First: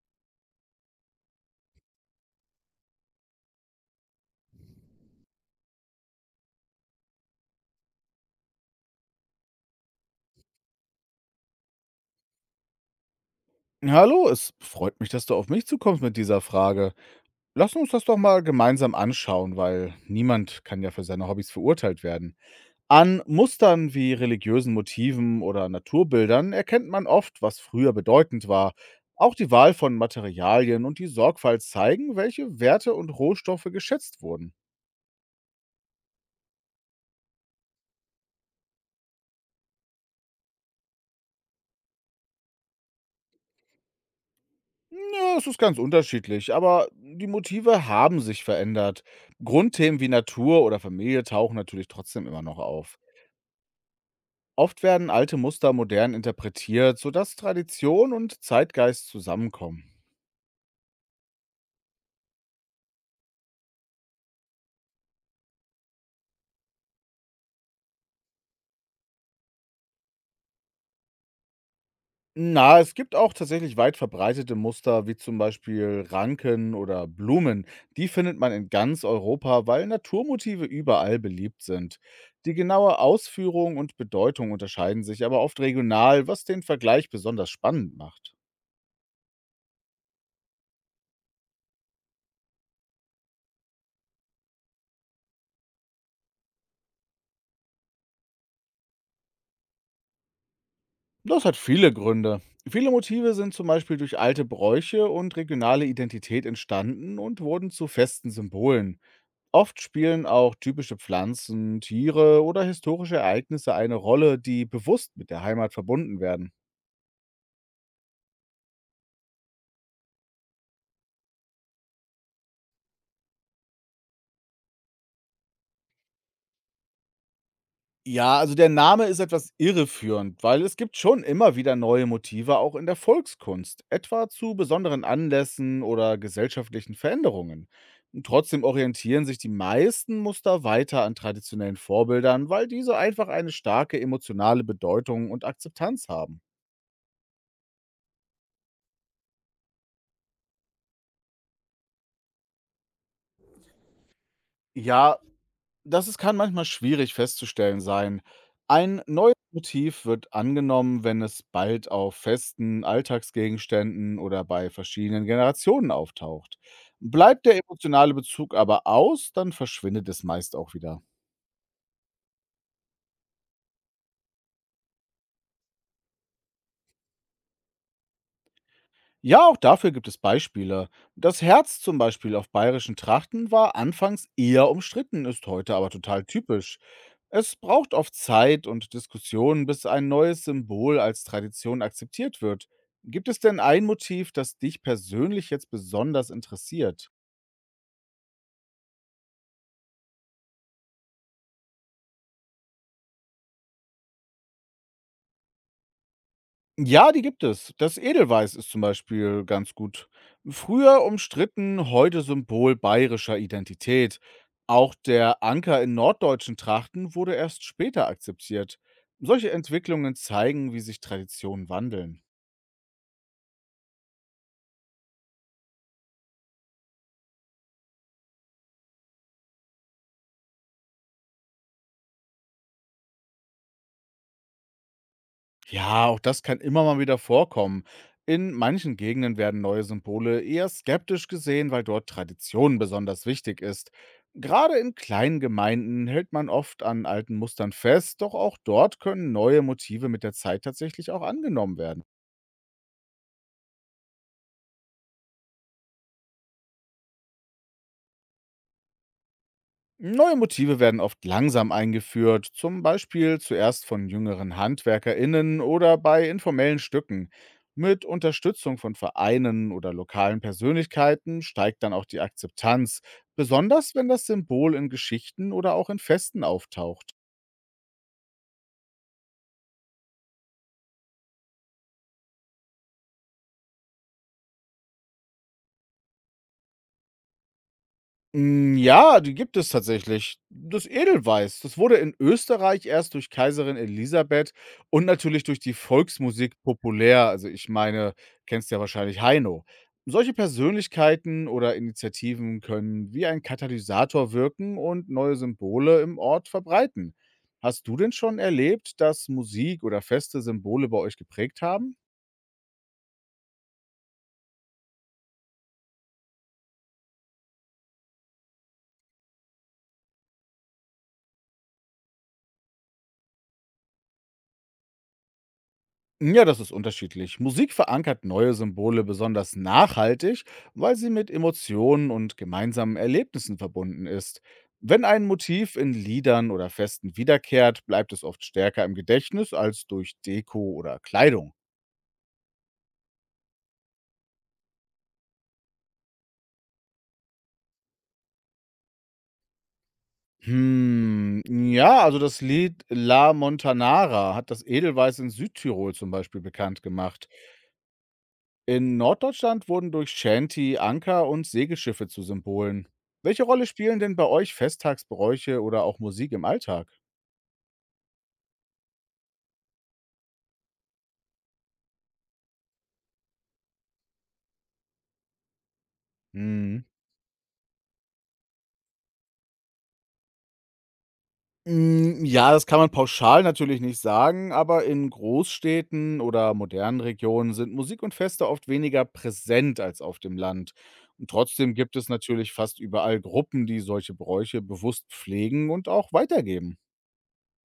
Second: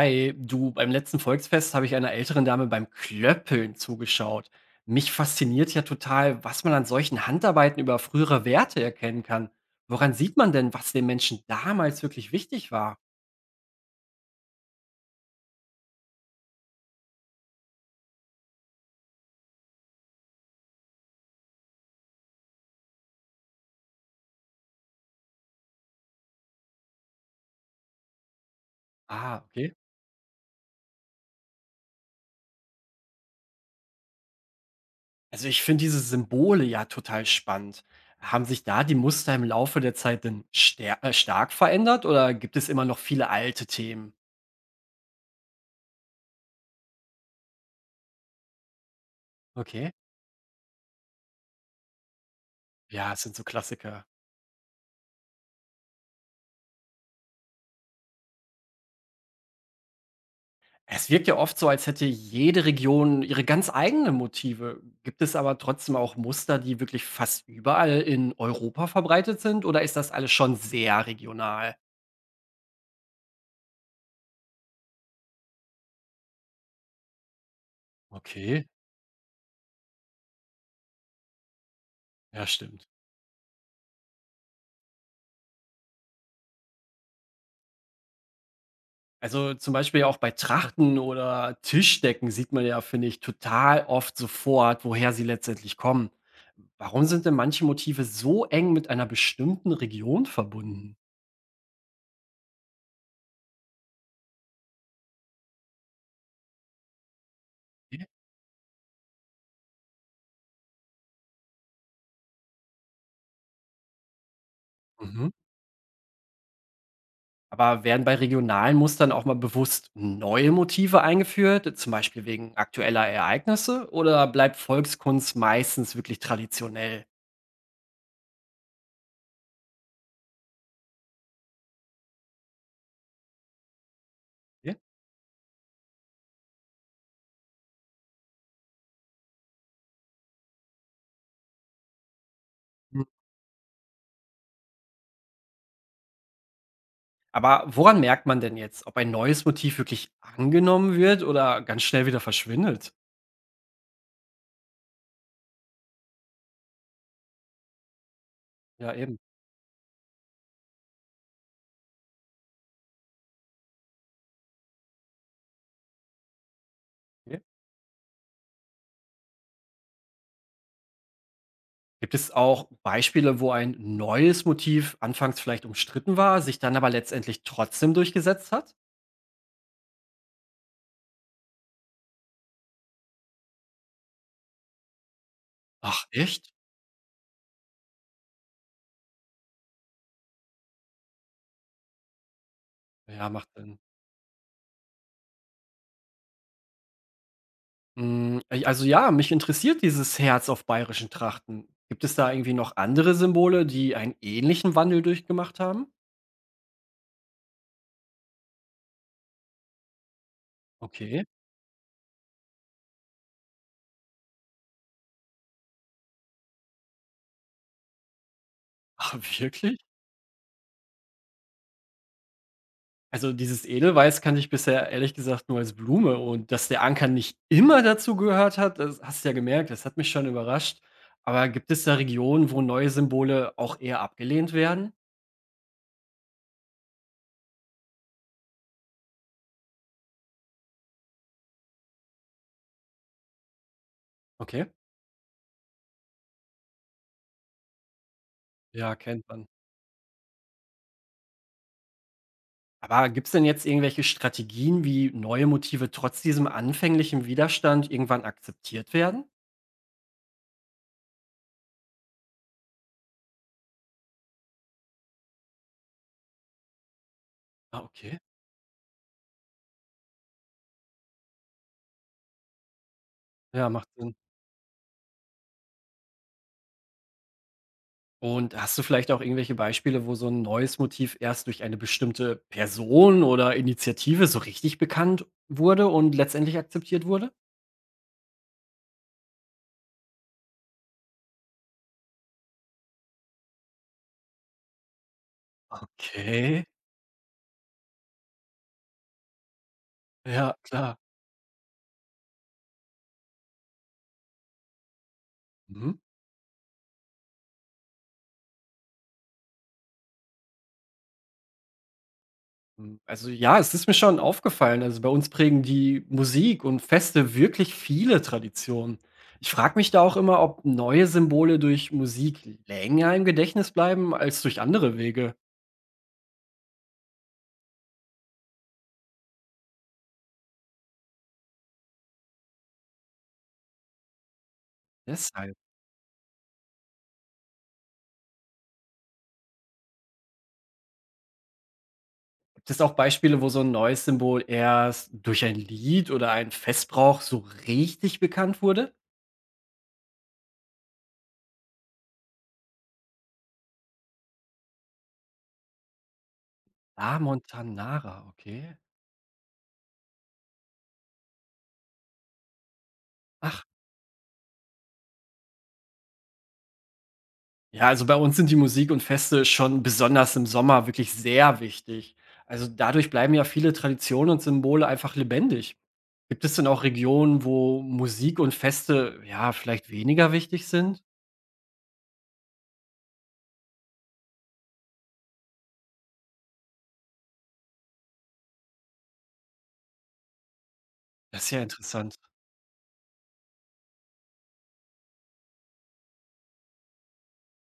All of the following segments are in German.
Hi, du, beim letzten Volksfest habe ich einer älteren Dame beim Klöppeln zugeschaut. Mich fasziniert ja total, was man an solchen Handarbeiten über frühere Werte erkennen kann. Woran sieht man denn, was den Menschen damals wirklich wichtig war? Hallo, es freut mich, dass du auf mich zukommst mit dieser Frage. Lass uns das doch mal gemeinsam anschauen, weil niemand kann ja für seine Hobbys verurteilt werden. An Mustern wie religiösen Motiven oder Naturbildern erkennt man oft, was früher bedeutend war. Auch Ah, die okay. Wahl von Materialien und die Sorgfalt zeigen, welche Werte und Rohstoffe geschätzt wurden. Also ich finde diese Symbole ja total spannend. Haben sich da die Muster im Laufe der Zeit denn stark verändert oder gibt es immer noch viele alte Themen? Ja, es ist ganz unterschiedlich, aber die Motive haben sich verändert. Okay. Grundthemen wie Natur oder Familie tauchen natürlich trotzdem immer noch auf. Ja, es sind so Klassiker. Oft werden alte Muster modern interpretiert, sodass Tradition und Zeitgeist zusammenkommen. Es wirkt ja oft so, als hätte jede Region ihre ganz eigenen Motive. Gibt es aber trotzdem auch Muster, die wirklich fast überall in Europa verbreitet sind oder ist das alles schon sehr regional? Na, es gibt auch tatsächlich weit verbreitete Muster, wie zum Beispiel Ranken oder Blumen. Die findet man Okay, in ganz Europa, weil Naturmotive überall beliebt sind. ja, Die stimmt. genaue Ausführung und Bedeutung unterscheiden sich aber oft regional, was den Vergleich besonders spannend macht. Also zum Beispiel auch bei Trachten oder Tischdecken sieht man ja, finde ich, total oft sofort, woher sie letztendlich kommen. Warum sind denn manche Motive so eng mit einer bestimmten Region verbunden? Das hat viele Gründe. Viele Motive sind zum Beispiel durch alte Bräuche und regionale Identität entstanden und wurden zu Okay. festen Symbolen. Oft spielen auch typische Pflanzen, Tiere oder historische Ereignisse eine Rolle, die bewusst mit Mhm. der Heimat verbunden werden. Aber werden bei regionalen Mustern auch mal bewusst neue Motive eingeführt, zum Beispiel wegen aktueller Ereignisse, oder bleibt Volkskunst meistens wirklich traditionell? Ja, also der Name ist etwas irreführend, weil es gibt schon immer wieder neue Motive auch in der Volkskunst, etwa zu Ja. besonderen Anlässen oder gesellschaftlichen Veränderungen. Und trotzdem orientieren sich die meisten Muster weiter an traditionellen Vorbildern, weil diese Hm. einfach eine starke emotionale Bedeutung und Akzeptanz haben. Aber woran merkt man denn jetzt, ob ein neues Motiv wirklich angenommen wird oder ganz schnell wieder verschwindet? Ja, Das ist kann manchmal schwierig festzustellen sein. Ja, Ein eben. neues Motiv wird angenommen, wenn es bald auf festen Alltagsgegenständen oder bei verschiedenen Generationen auftaucht. Ja. Bleibt der emotionale Bezug aber aus, dann verschwindet es meist auch wieder. Gibt es auch Beispiele, wo ein neues Motiv anfangs vielleicht umstritten war, sich dann aber letztendlich trotzdem durchgesetzt hat? Ja, auch dafür gibt es Beispiele. Das Herz zum Beispiel auf bayerischen Trachten war anfangs eher umstritten, ist heute aber Ach, total echt? typisch. Es braucht oft Zeit und Diskussionen, bis ein neues Symbol als Tradition akzeptiert wird. Gibt Ja, es macht denn Sinn. ein Motiv, das dich persönlich jetzt besonders interessiert? Ja, also, mich interessiert dieses Herz auf bayerischen Trachten. Gibt es da irgendwie noch andere Symbole, die einen ähnlichen Wandel durchgemacht haben? Ja, die gibt es. Das Edelweiß ist zum Beispiel ganz gut. Früher Okay. umstritten, heute Symbol bayerischer Identität. Auch der Anker in norddeutschen Trachten wurde erst später akzeptiert. Ah, Solche wirklich? Entwicklungen zeigen, wie sich Traditionen wandeln. Also dieses Edelweiß kannte ich bisher ehrlich gesagt nur als Blume und dass der Anker nicht immer dazu gehört hat, das hast du ja gemerkt, das hat mich schon überrascht. Aber gibt es da Regionen, wo neue Symbole auch eher abgelehnt werden? Ja, auch das kann immer mal wieder vorkommen. In manchen Gegenden werden neue Symbole eher skeptisch gesehen, weil dort Tradition besonders wichtig ist. Okay. Gerade in kleinen Gemeinden hält man oft an alten Mustern fest, doch auch Ja, dort kennt können man. neue Motive mit der Zeit tatsächlich auch angenommen werden. Aber gibt's denn jetzt irgendwelche Strategien, wie neue Motive trotz diesem anfänglichen Widerstand irgendwann akzeptiert werden? Neue Motive werden oft langsam eingeführt, zum Beispiel zuerst von jüngeren HandwerkerInnen oder bei informellen Stücken. Ah, Mit okay. Unterstützung von Vereinen oder lokalen Persönlichkeiten steigt dann auch die Akzeptanz, Ja, macht besonders wenn Sinn. das Symbol in Geschichten oder auch in Festen auftaucht. Und hast du vielleicht auch irgendwelche Beispiele, wo so ein neues Motiv erst durch eine bestimmte Person oder Initiative so richtig bekannt wurde und letztendlich akzeptiert wurde? Ja, die gibt es tatsächlich. Das Edelweiß, das wurde in Österreich erst durch Kaiserin Elisabeth und natürlich durch die Volksmusik Okay. populär. Also, ich meine, kennst ja wahrscheinlich Heino. Solche Ja, klar. Persönlichkeiten oder Initiativen können wie ein Katalysator wirken und neue Mhm. Symbole im Ort verbreiten. Hast du denn schon erlebt, dass Musik oder feste Symbole bei euch geprägt haben? Hm, also ja, es ist mir schon aufgefallen. Also, bei uns prägen die Musik und Feste wirklich viele Traditionen. Ich frage mich da auch immer, ob neue Symbole durch Musik länger im Gedächtnis bleiben als durch andere Wege. Ja, das ist unterschiedlich. Musik verankert neue Symbole besonders nachhaltig, weil sie mit Emotionen und gemeinsamen Erlebnissen verbunden ist. Wenn ein Deshalb Motiv in Liedern oder Festen wiederkehrt, bleibt es oft stärker im Gedächtnis als durch Deko oder Kleidung. gibt es auch Beispiele, wo so ein neues Symbol erst durch ein Lied oder einen Festbrauch so richtig bekannt wurde? Ja, also das Lied La Montanara hat das Edelweiß in Südtirol zum Beispiel bekannt Ah, gemacht. Montanara, okay. In Norddeutschland wurden durch Shanty Anker und Segelschiffe zu Symbolen. Welche Ach, Rolle spielen denn bei euch Festtagsbräuche oder auch Musik im Alltag? ja, also bei uns sind die Musik und Feste schon besonders im Sommer wirklich sehr wichtig. Also dadurch bleiben ja viele Traditionen und Symbole einfach lebendig. Gibt es denn auch Mhm. Regionen, wo Musik und Feste ja vielleicht weniger wichtig sind? Ja, das kann man pauschal natürlich nicht sagen, aber in Großstädten oder modernen Regionen sind Musik und Feste oft weniger präsent als auf dem Land. Und Das ist ja trotzdem gibt es interessant. natürlich fast überall Gruppen, die solche Bräuche bewusst pflegen und auch weitergeben.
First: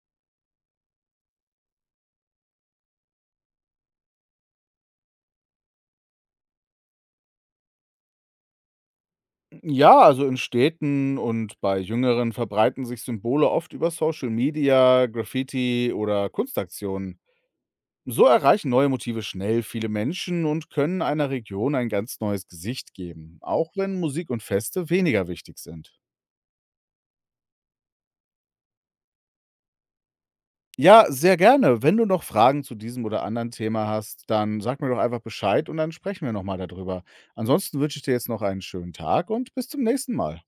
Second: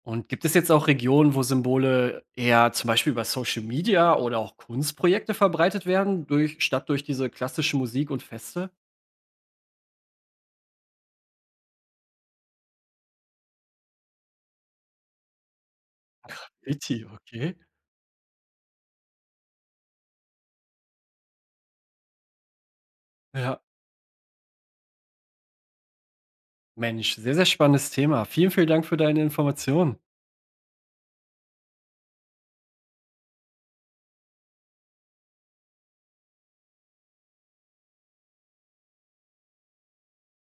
Und gibt es jetzt auch Regionen, wo Symbole eher zum Beispiel über Social Media oder auch Kunstprojekte verbreitet werden, durch, statt durch diese klassische Musik und Feste? Ja, also in Städten und bei Jüngeren verbreiten sich Symbole oft über Social Media, Graffiti oder Richtig, Kunstaktionen. okay. So erreichen neue Motive schnell viele Menschen und können einer Region ein ganz neues Gesicht geben, Ja, auch wenn Musik und Feste weniger wichtig sind. Mensch, sehr, sehr spannendes Thema. Vielen, vielen Dank für deine Informationen. Ja, sehr gerne. Wenn du noch Fragen zu diesem oder anderen Thema hast, dann sag mir doch einfach Bescheid und dann sprechen wir nochmal darüber. Ansonsten wünsche ich dir jetzt noch einen schönen Tag und bis zum nächsten Mal.